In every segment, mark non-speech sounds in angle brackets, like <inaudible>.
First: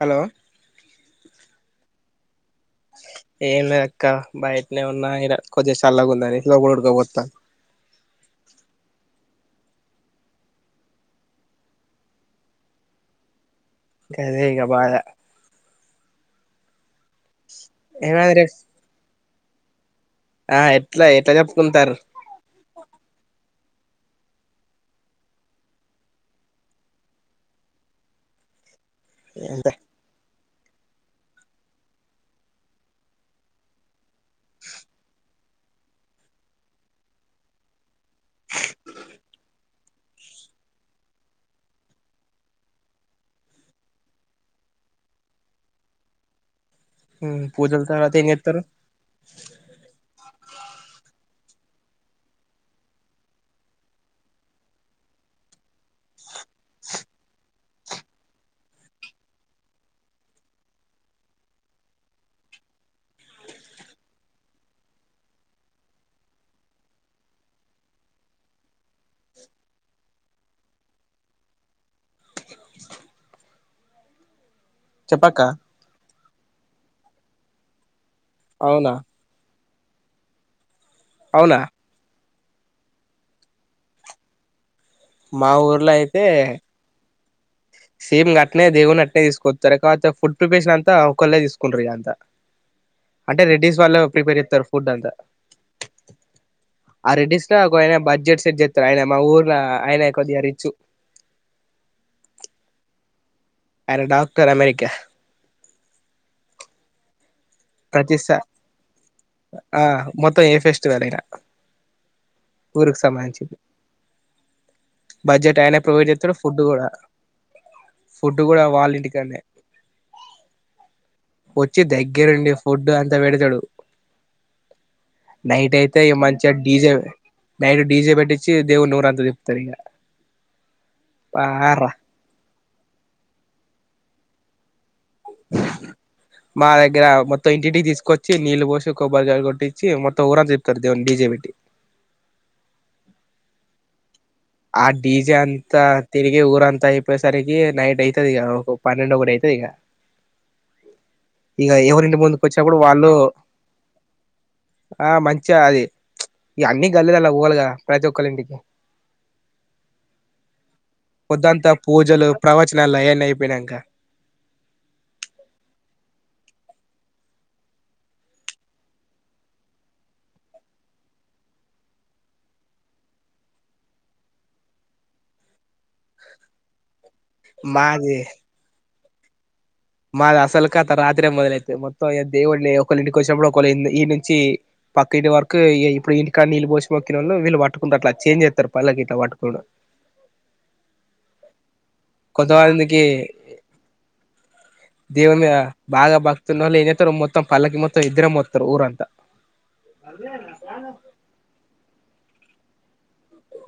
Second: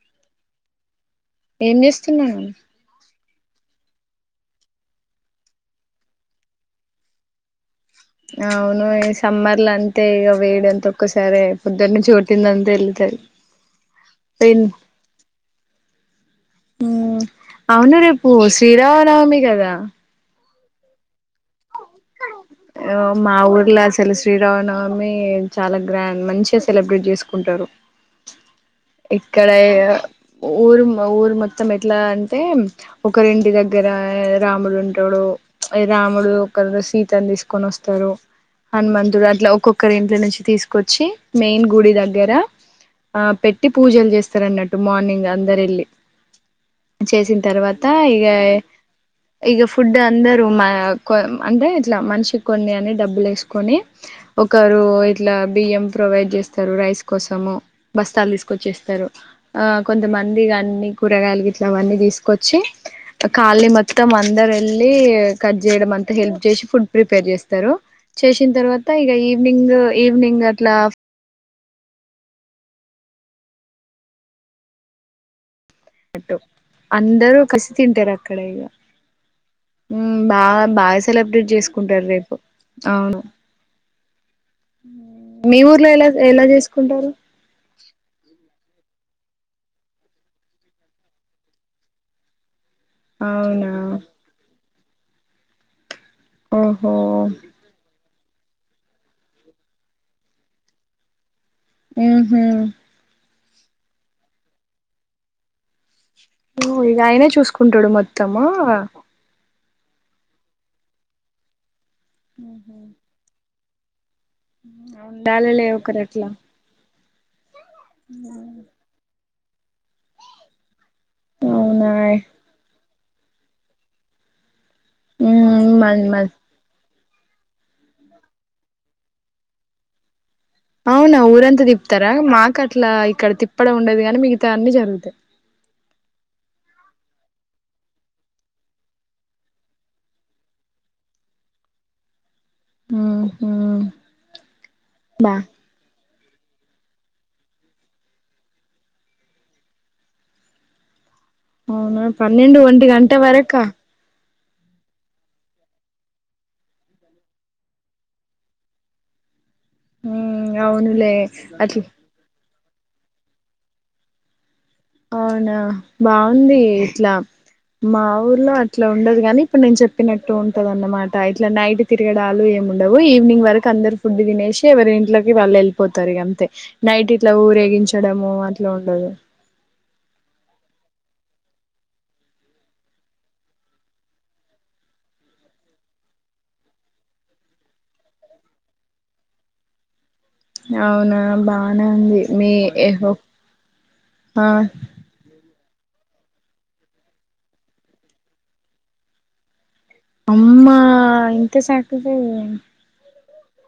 Hello ఏం చేస్తున్నారు ఏం ఉన్నది అక్క బయటనే ఉన్నా ఇడ కొద్దిగ చల్లగ ఉందని లోపట ఉడుకపోతాంది అవును ఈ సమ్మర్ల అంతే ఇగ వేడి అంతా ఒక్కసారిే పొద్దుటినుంచి కొటిందంతా ఎల్లుతది గదే ఇగ బాధ హు అవును రేపు శ్రీరామ నవమి కదా రా ఆ ఎట్లా ఎట్లాచె ఆ మాఊర్ లా అసలు శ్రీరామనవమి చాలా గ్రాండ్ మంచిగా సెలబ్రేట్ చేసుకుంటారు ఇక్కడ అంతే ఊరు ఊరు మొత్తం ఎట్లా అంటే ఒకరింటి దగ్గర రాముడు ఉంటాడు రాముడు ఒకల్లు సీతని తీసుకొని వస్తారు హనుమంతుడు అట్లా ఒక్కొక్కరి ఇంట్లో నుంచి తీసుకొచ్ చేసిన పూజల తర్వాత ఇగ ఏం చెత్తరు ఇకగ ఫుడ్ అందరు మాకు అంటే ఇట్లా మనిషి కొన్ని అని డబ్బులు వేసుకొని ఒకరు ఇట్లా బియ్యం ప్రొవైడ్ చేస్తారు రైస్ కోసము బస్తాలు తీసుకొచ్చేస్తారు ఆ కొంతమంది ఇగ అన్ని కూరగాయలు ఇట్లా అవన్నీ తీసుకొచ్చి కాల్ని మొత్తం అందరు వెళ్ళి కట్ చేయడం అం హెల్ప్ చేసి ఫుడ్ ప్రిపేర్ చేస్తారు చేసిన తర్వాత ఇగ ఈవినింగ్ ఈవినింగ్ అట్లా చెప్పక్క టు అందరు కలిసి తింటార క్కడ ఇగ అవునా హు బా బాయిస్ సెలబ్రేట్ అవునా చేసుకుంటారు రేపు అవును మా మీ ఊర్లో ఎలా ఎలా చేసుకుంటారు సిమ్ గట్నే దేవుణ్ణి గ ట్నే తీసుకొతరు కాకపోతే ఫుడ్ ప్రిపరేషన్ అంతా ఒకళ్ళే తీసుకుంటారు ఇగ అంత అంటే అవునా రెడ్డీస్ వాళ్ళే ప్రిపేర్ చేతరు ఫుడ్ అంతా ఓహో ఆ రెడిస్ ల ఒకాయన బ జడ్షెడ్ సెట్ చేతడు ఆయన మా ఊర్ల ఆయన కొద్దిగా రిచ్చు మ్ హు అరే డాక్టర్ అమెరికా ఓ వీలా ఆయినే చూస్ కుంటడు ప్రతిసా మొత్తము ఆ మొత్తం ఏ ఫెస్టివల్ అయినా ఊరుకి సంబంధించింది ఉండాలి బడ్జెట్ లే ఆయన ప్రొవైడ్ ఒకరట్లా చేస్తాడు ఫుడ్ కూడా ఫుడ్ కూడా వాళ్ళ ఇంటికాన్నే. వచ్చి అవునా దగ్గెరుండు ఫుడ్ అంత వెడుతడు ఉమ్ నైట్ అయితే మన్ మన్ మంచిగా డీజే నైట్ డిజే పెట్టిచ్చి దేవు నూరా అంత తిప్తారుక అవునా ఊరంత దప్తారా మా క ఇట్లా ఇక్కడ తిప్పడం ఉండదు గాని మిగతా అన్నీ జరుగుతాయి మా దగ్గర మొత్తం ఇంటింటికి తీసుకొచ్చి నీళ్ళు పోసి కొబ్బరికాయ కొట్టిచ్చి మొత్తం ఊరంతా తిప్పుతారు దేవున్ని డీ జె పెట్టీ. మ్మ్ హ్మ్ ఆ డీజె అంతా తిరిగి ఊరు అంతా ఇ తిప్పసరికి నైట్ అయితది ఇక ఒక పన్నెండు ఒకటి అయితది ఇక అవునా పన్నెండు ఒంటి గంట వరకా ఆ మంచిగా అది ఇగ అన్నీ గలీలలా పోవాలి కదా ప్రతి ఒక్కరి ఇంటికి అవునులే పొద్దంతా అట్ల పూజలు ప్రవచనాలు అవి అన్ని అయిపోయినాక అవునా బాగుంది ఇట్లా మా ఊర్లో అట్లా ఉండదు కాని ఇప్పుడు నేను చెప్పినట్టు ఉంటద అన్నమాట ఇట్లా నైట్ తిరగడాలు ఏమిండవు ఈవినింగ్ వరకు అందరు ఫుడ్ తినేసి ఎవరి ఇంట్లోకి వాళ్ళు వెళ్ళిపోతారు అంతే నైట్ అట్లా మాది ఊరేగించడము అట్లా ఉండదు మాది అసలు కత రాత్రే మొదలైతది మొత్తం దేవుడిని ఒకళ ఇంటికి వచ్చినప్పుడు ఒక ఈడి నుంచి పక్క ఇంటి వరకు ఇప్పుడు ఇంటి కాని నీళ్ళు పోసి మొకిన వాళ్ళు వళ్ు పట్టుకుంటారు అట్లా చేంజ్ చేస్తారు పళ్లకి ఇట్లా పట్టుకుని అవునా బానే ఉంది మీ ఏ కొంతమందికి దేవుని కదా బాగా భక్తి ఉన్న ఏంచేస్తారు మొత్తం పల్లకి మొత్తం ఇద్దరే మోస్తారు ఊరంత పరిధి అమ్మా నఫాను ఇంత సాక్రిఫైస్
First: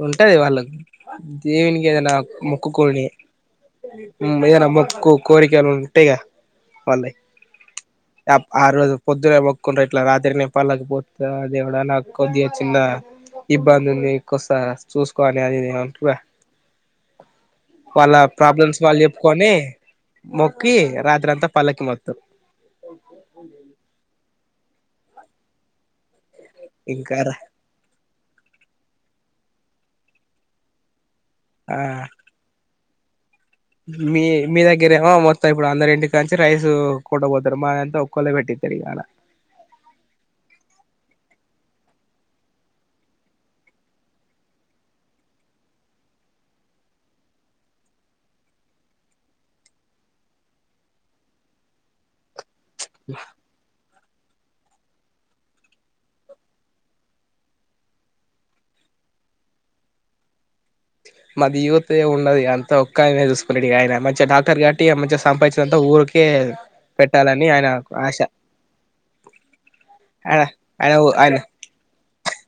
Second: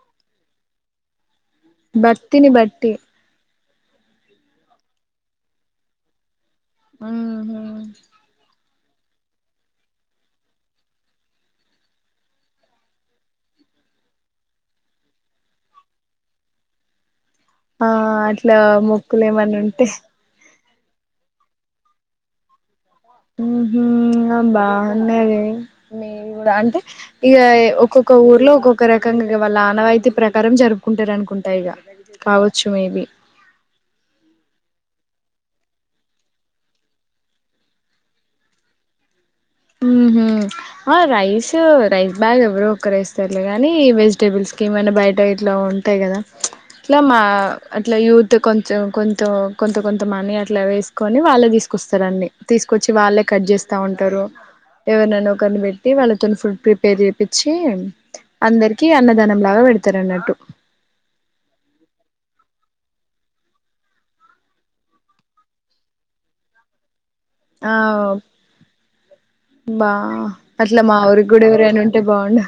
ఉంటది వాళ్ళకు దేన్కది నాక్ భక్తిని బట్టి మోక్కుకుని మ్ ఎరా మొక్కు కోరికలు ఉంటాయిగా ఉహ్ హ్మ్ తప్ ఆ రోజు పొద్దునే మొక్కుంటారు ఇట్లా రాత్రిని పల్లక్ మోత దేవ్వుడా నాకు కొద్దిగా చిన్న ఇబ్బంది ఉంది కోస్తా చూసుకోని అది ఇది అంటార్గు ఆ వాళ్ళ అట్లా ప్రాబ్లమ్స్ వాళ్ళు మొక్కులు చెప్పుకొని ఏమన్నా ఉంటే మొక్ కి రాత్రి అంతా పల్లకి మొత్తరూ. ఉహు. ఆ బాగున్నది మీ అంటే ఇంకా ఇగా ఒక్కొక్క ఊర్లో ఒక్కొక్క రకంగా. ఇగ వాళ్ల ఆనవైతి ప్రకారం జరుపుకుంటారు అనుకున్ ఉంటా యిగా ఆ కావచ్చు మేబి. మీ మీ దగ్గరేమో మొత్తం ఇప్పుడు అందరి ఇంటి కాడ నుంచి రైసు కోంట పోతారు మా దాంట్లో ఒక్కరే పెడతారు ఈయాల. ఉమ్ హు ఆ రైసు రైస్ బాగ్ ఎవరో ఒకరు వేస్ట్ సర్లే గాని వెజిటేబుల్స్ కి వల్ల బయట ఏమైనా ఉంటాయి గదా అట్ల మా అట్లా యూత్ కొంచెం కొంచెం కొంత కొంత మనీ అట్లా వేసుకొని వాళ్లే తీసుకొస్తారు. అన్ని. తీసుకొచ్చి వాళ్లే కట్ చేస్తా ఉంటారు. టారు. ఎవరినైన ఒకరిని పెట్టి వాళ్లతో ఫుడ్ ప్రిపేర్ చేపిచ్చి అందరికీ అన్నదానం లాగా పెడతారన్నట్టు. మా యూత్ ఏముండదు అంతా ఒక్క అయినా చూసుకుంటాడు ఇగ ఆయనే మంచిగా డాక్టర్ కాబటి ఇగ సంపాదించిందంతా ఊరికే. పెట్టాలని ఆయన ఆ ఆశ బా ఆయన అట్ల ఆయన మా ఊరికి ఆయన కూడా ఎవరైనా ఉంటే బాగుండు.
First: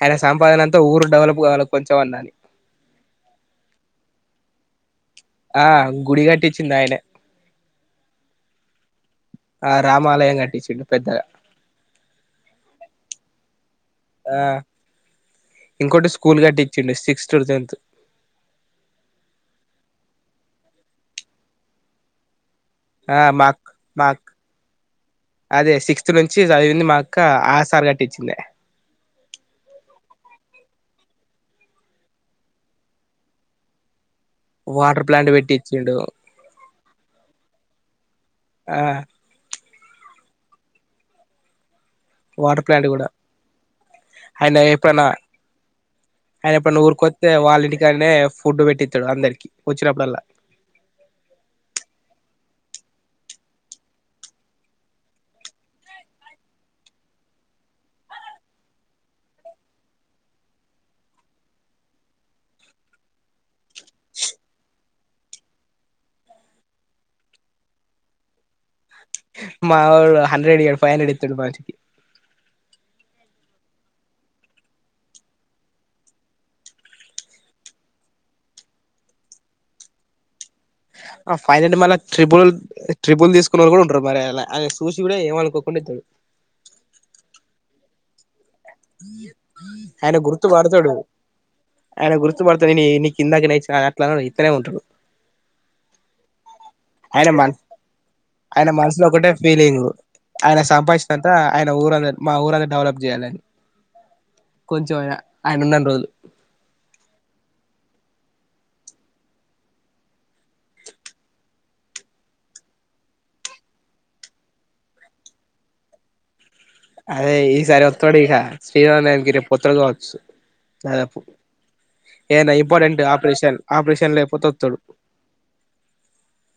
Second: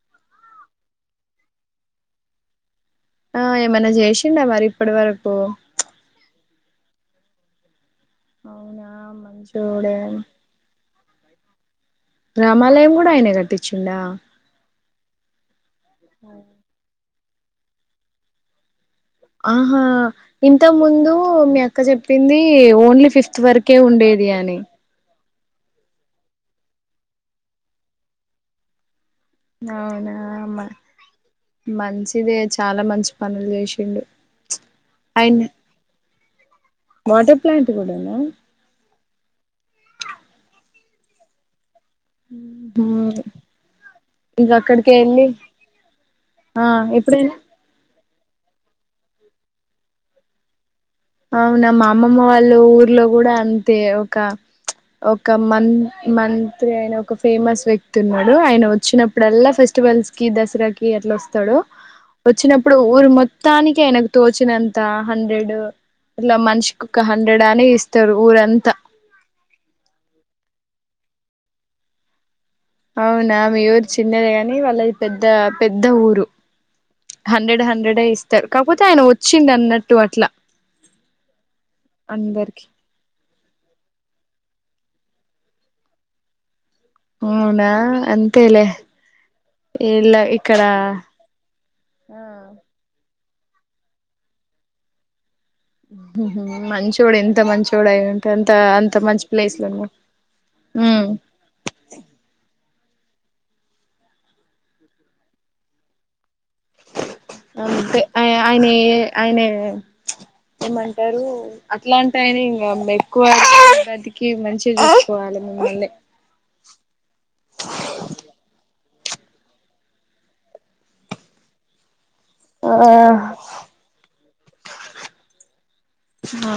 ఆయన సంపాదన అంతా ఊరు డెవలప్ కొంచమైనా అని. ఆ ఏమన్నా చేసిండా మరి ఇప్పటివరకు. ఆ గుడి కట్టిచి తింది ఆయనే అవునా ఆ మంచోడే రామాలయం కట్టిచ్చిండు పెద్దగా. రామాలయం కూడా ఆయనే కట్టించిండా. ఆ చూడు టెన్త్. ఆహా ఇంతకుముందు మీ అక్క చెప్పింది. కి ఓన్లీ ఆ ఫిఫ్త్ మాక్ వరకు మాక్ ఉండేది అని. అదే సిక్స్త్ నుంచి చదివింది మా అక్క ఆ సార్ కట్టించిందే. అవునా మా మంచిదే చాలా మంచి పనులు చేసిండు. వాటర్ ప్లాంట్ ఆయన పెట్టి ఇచ్చిండు. కూడనా. ఆ. వాటర్ ప్లాంట్ కూడా ఇంకా ఆయన అక్కడికి ఎప్పుడైనా వెళ్ళి అయినా ఎప్పుడైనా ఊరికి వస్తే వాళ్ళ ఇంటికాడనే. ఫుడ్ పెట్టిస్తాడు అందరికీ వచ్చినప్పుడల్లా. అవునా మా అమ్మమ్మ వాళ్ళు కూడా అంతే ఒక, ఒక మంత్రి ఆయన ఫేమస్ వ్యక్తి ఉన్నాడు. ఆయన వచ్చినప్పుడల్లా ఫెస్టివల్స్ కి దసరాకి వస్తాడు. వచ్చినప్పుడు ఊరు మొత్తానికి ఆయనకు తోచినంత హండ్రెడ్. ఇట్లా మనిషికి ఒక హండ్రెడ్ అని ఇస్తారు ఊరంతా. మావాడు హండ్రెడ్ ఈయడు ఫైవ్ హండ్రెడ్ ఇతడు మనిషికి. అవునా మీ ఊరు చిన్నది కానీ వాళ్లది పెద్ద ఊరు హండ్రెడ్, హండ్రెడ్ ఏ ఇస్తారు కాకపోతే ఆయన వచ్చిండు అన్నట్లు అట్లా. ఆ ఫైనల్లీ మాల్ల అందరికి త్రిబుల్ తీసుకున్న వాళ్ళు కూడా ఉంటారు మలా ఆళ్ల. అయినా చూసి కూడా ఏమనుకోకుండా ఇతడు. అవునా అంత్ ఆయన గుర్తు ఇక్కడ పడతాడు ఆయన గుర్తు ఆ పడతాడు <unintelligible> కిందకి నయి ట్లా ఇత్తనే ఉంటారు మంచోడు ఆయన ఎంత మ మంచోడు అయి ఉంటే అంత ఆయన అంత మనసులో మంచి ఒకటే ప్లేస్ లో ఫీలింగ్ు ఉన్నావ్ ఆయన సంపాదించినంత ఆయన ఊరంద మా ఊరంత డెవలప్ చేయాలని కొంచం అనందం రోజలు అంటే ఆయన ఆయన ఏమంటారు అట్లాంటి ఆయన ఇంకా ఎక్కువతికి మంచిగా చూసుకోవాలి మిమ్మల్ని అదే ఈ సారి ఒత్తవాడిఖా చనాణనికి రేపు పొతులు కావచ్చు దాదాపు ఏనా ఆ ఇంపార్ర్టెంట్ ఆపరేషన్ ఆపరేషన్ లోపోతే తడుపు ఆ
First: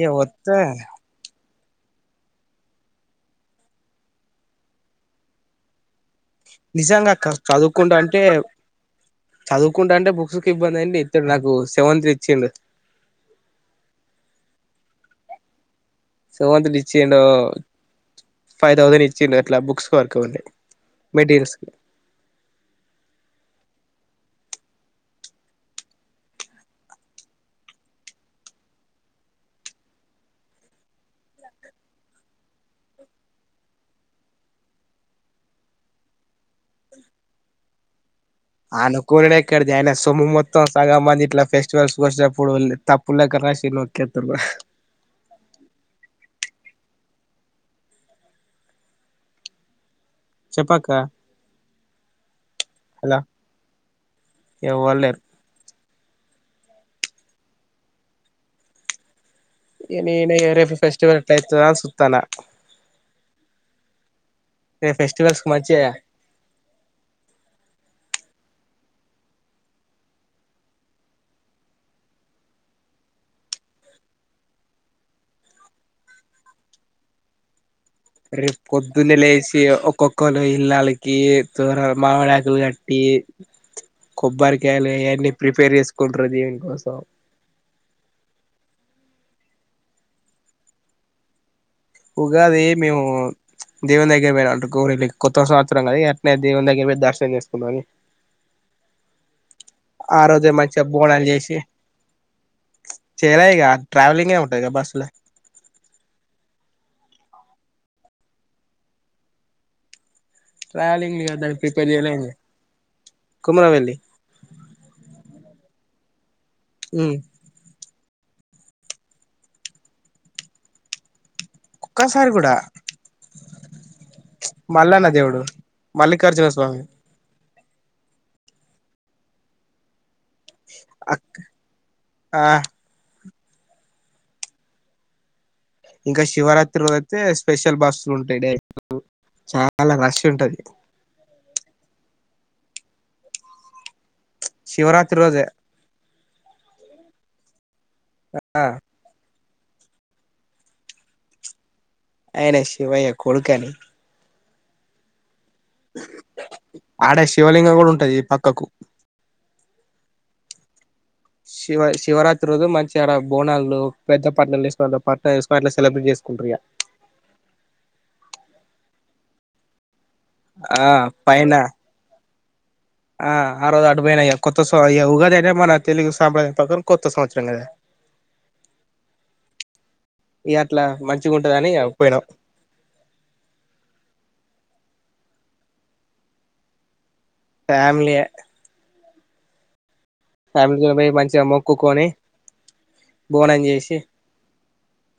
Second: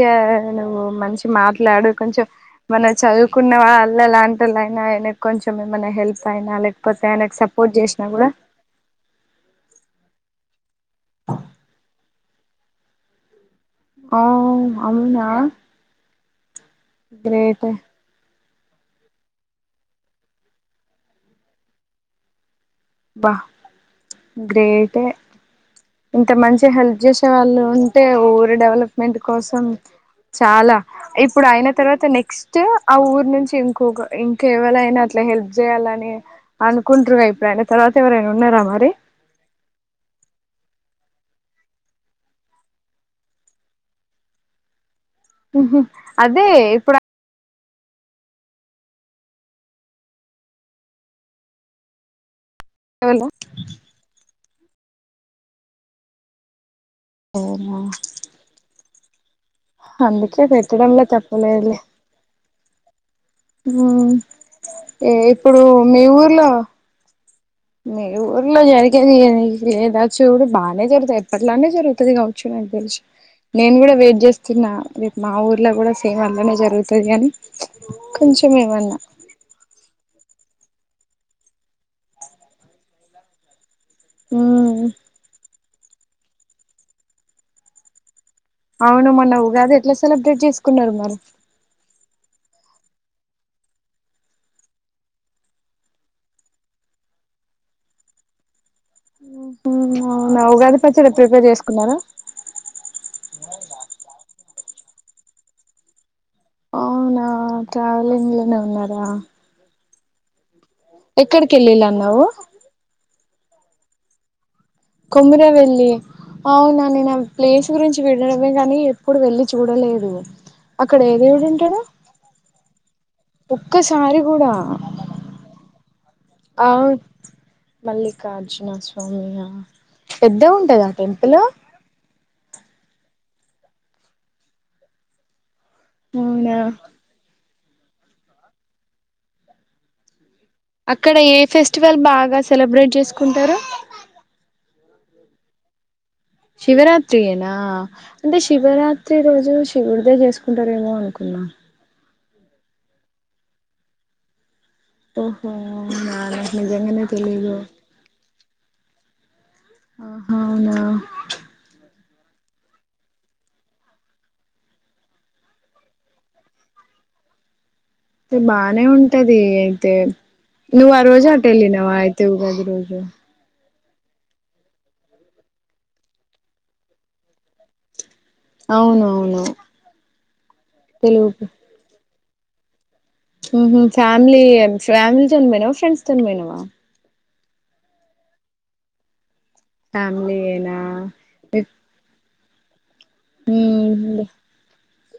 ఇగ వత్తే నువ్వు మంచి మాట్ అట్లాడు కొంచెం మనం చదువుకున్న వాళ్ళలాంటిల అయినాయన కొంచెం ఏమనా హెల్ప్ అయినా లేకపోతే నిజంగా అక్క ఆయనకు సపోర్ట్ చదువుకుంటా చేసినా అంటే కూడా చదువు కుంటా అంటే బుక్స్ కి ఇబ్బంది అండి ఇడు నాకు సెవంత ఇచ్చి ఆ అవునా సమంత <unintelligible> గ్రేట్ ఫైవ్ థౌసండ్ ఇచ్చిండ అట్లా బుక్స్ వరకు వండే మెటీరియల్స్ కి బా గ్రేట్ ఇంత మంచి హెల్ప్ చేసే వాళ్ళు ఉంటే ఊరు డెవలప్మెంట్ కోసం చాలా ఇప్పుడు అయిన తర్వాత నెక్స్ట్ ఆ ఊరు నుంచి ఇంకొక ఇంకెవరైనా అట్లా హెల్ప్ చేయాలని అనుకుంటారు ఇప్పుడు ఆన తర్వాత ఎవరైనా ఉన్నారా మరి అను కోరినే కడది ఆయన సొముత్ మొత్తం సగం మంది ఇట్లా ఫెస్టివల్స్కి వచ్చేప్పుడు తప్పులేకసి నకేతు అదే ఇప్పుడు చెప్పక్క అవునా ఎవ్వలేరు అనా ఏని ఎర్ఫి ఫెస్టివల్ట్యితుదా తప్పలేదులే సుతానా ఫెస్టివల్స్ కి ఇప్పుడు మంచిగా మీ ఊర్లో మీ ఊర్లో జరిగేదికు లేదా చూడు బాగానే జరుగుతంది ఎప్పట్లానే జరుగుతుది కావచ్చు నాకు తెలుసు నేను కూడా వెయిట్ చేస్తున్నా రేపు మా ఊర్లో కూడా సేమ్ అలానే జరుగుతుది కాని రపు పొద్దున్నె లే వసి ఒక్కొక్క కొల ఇల్లాలకి తూర మామిడాకులు కట్టి కొబ్బార ఉమ్ కాల ఎన్ని ప్రిపెర్ చేసు కొడు్రదివని కోసం అవునమ్మా నవ్వు కాదు ఎట్లా సెలబ్రేట్ చేసుకున్నారు మరి ఉగాది మేము దేవుని దగ్గర పోయినా అంటుకోనిళ్ కొత్త సంవత్సరం అది వెట్నే దేవుని దగ్గర పోయి దర్శనం చేసుకున్నాంమని ఉమ్ ఆ అవునా రోజు ఉగాది మంచిగా పచ్చడి బోనాలు ప్రిపేర్ చేసి చేసుకున్నారా చేయాలయిక ట్రావెలింగే ఉంటది బస్ పలా అవునా ట్రావెలింగ్ లోనే ఉన్నారా ట్రావెలింగ్ లే ఎక్కడికి వెళ్ళిళ్ళు ప్రిపేర్ చేయలే అన్నావు కుమరావెళ్లి కొముర వెెళ్ళ అవునా నేను ఉమ్ ప్లేస్ గురించి విడడమే కాని ఎప్పుడు వెళ్ళలి చూడలేదు అక్కడ ఏదే కుక్కసారి కూడా ఒక్కసారి కూడా మల్లాన్న దేవుడు మల్ళక్ రికార్డు చెయ్ ఆ సామి మల్లికార్జున స్వామయా పెద్ద ఉంటదా అక్ టెంపుల్ ఆ ఇంకా అవునా శివరాత్రి వదతే స్పెషల్ బస్సులు ఉంటాయి డ చాలా రష్ ఉంటది అక్కడ ఏ ఫెస్టివల్ బాగా సెలబ్రేట్ చేసుకుంటారా శివరాత్రి రోజే శివరాత్రి అనా అే ఆ శివరాత్రి రోజు శివుడిదే చేసుకుంటారేమో అనుకున్నా ఆయన శివయ్య కొడుకుని త ఆడ శివలింగం కూడా ఉంటది ఈ పక్కకు ఆ అవునా శివ శివరాత్రి రోజు మంచి అడ బోనాల్లో పెద్ద పట్ల వసుకు పల వ పట్ల సెలబ్రేట్ చేసుకుంట్ర అ బానే ఉంటది అయితే నువ్ ఆ రోజ అటలినవ ఆయ ఉ ఉగాది రోజు ఆ ఆ రోజు అటుపోయినా ఇగ కొత్త స ఇగ ఉగాది అనే మన తెలుగు సాంప్రదాయం ప్రకారం కొత్త సంవత్సరం కదా అవును అవును పిలువుపో పోయినం మ్మ్ హ్మ్ ఫ్యామిలీ ఫ్యామిలీతోని పోయినావా ఫ్రెండ్స్ తోని పోయినవా ఫ్యామిలీయే ఫ్యామిలీయేనా ఫ్యామిలీలో పోయి మంచిగా మొక్కుకొని బోనం చేసి ఉమ్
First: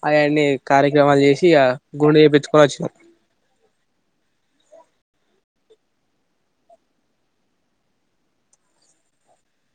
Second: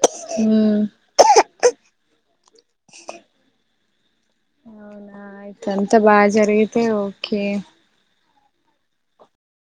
అవన్నీ ఉమ్ కార్యక్రమాలు చేసి ఇగ గుండు చేపిచ్చుకొని వచ్చినాం. అవునా అయితే అంతా బాగా జరిగితే ఓకే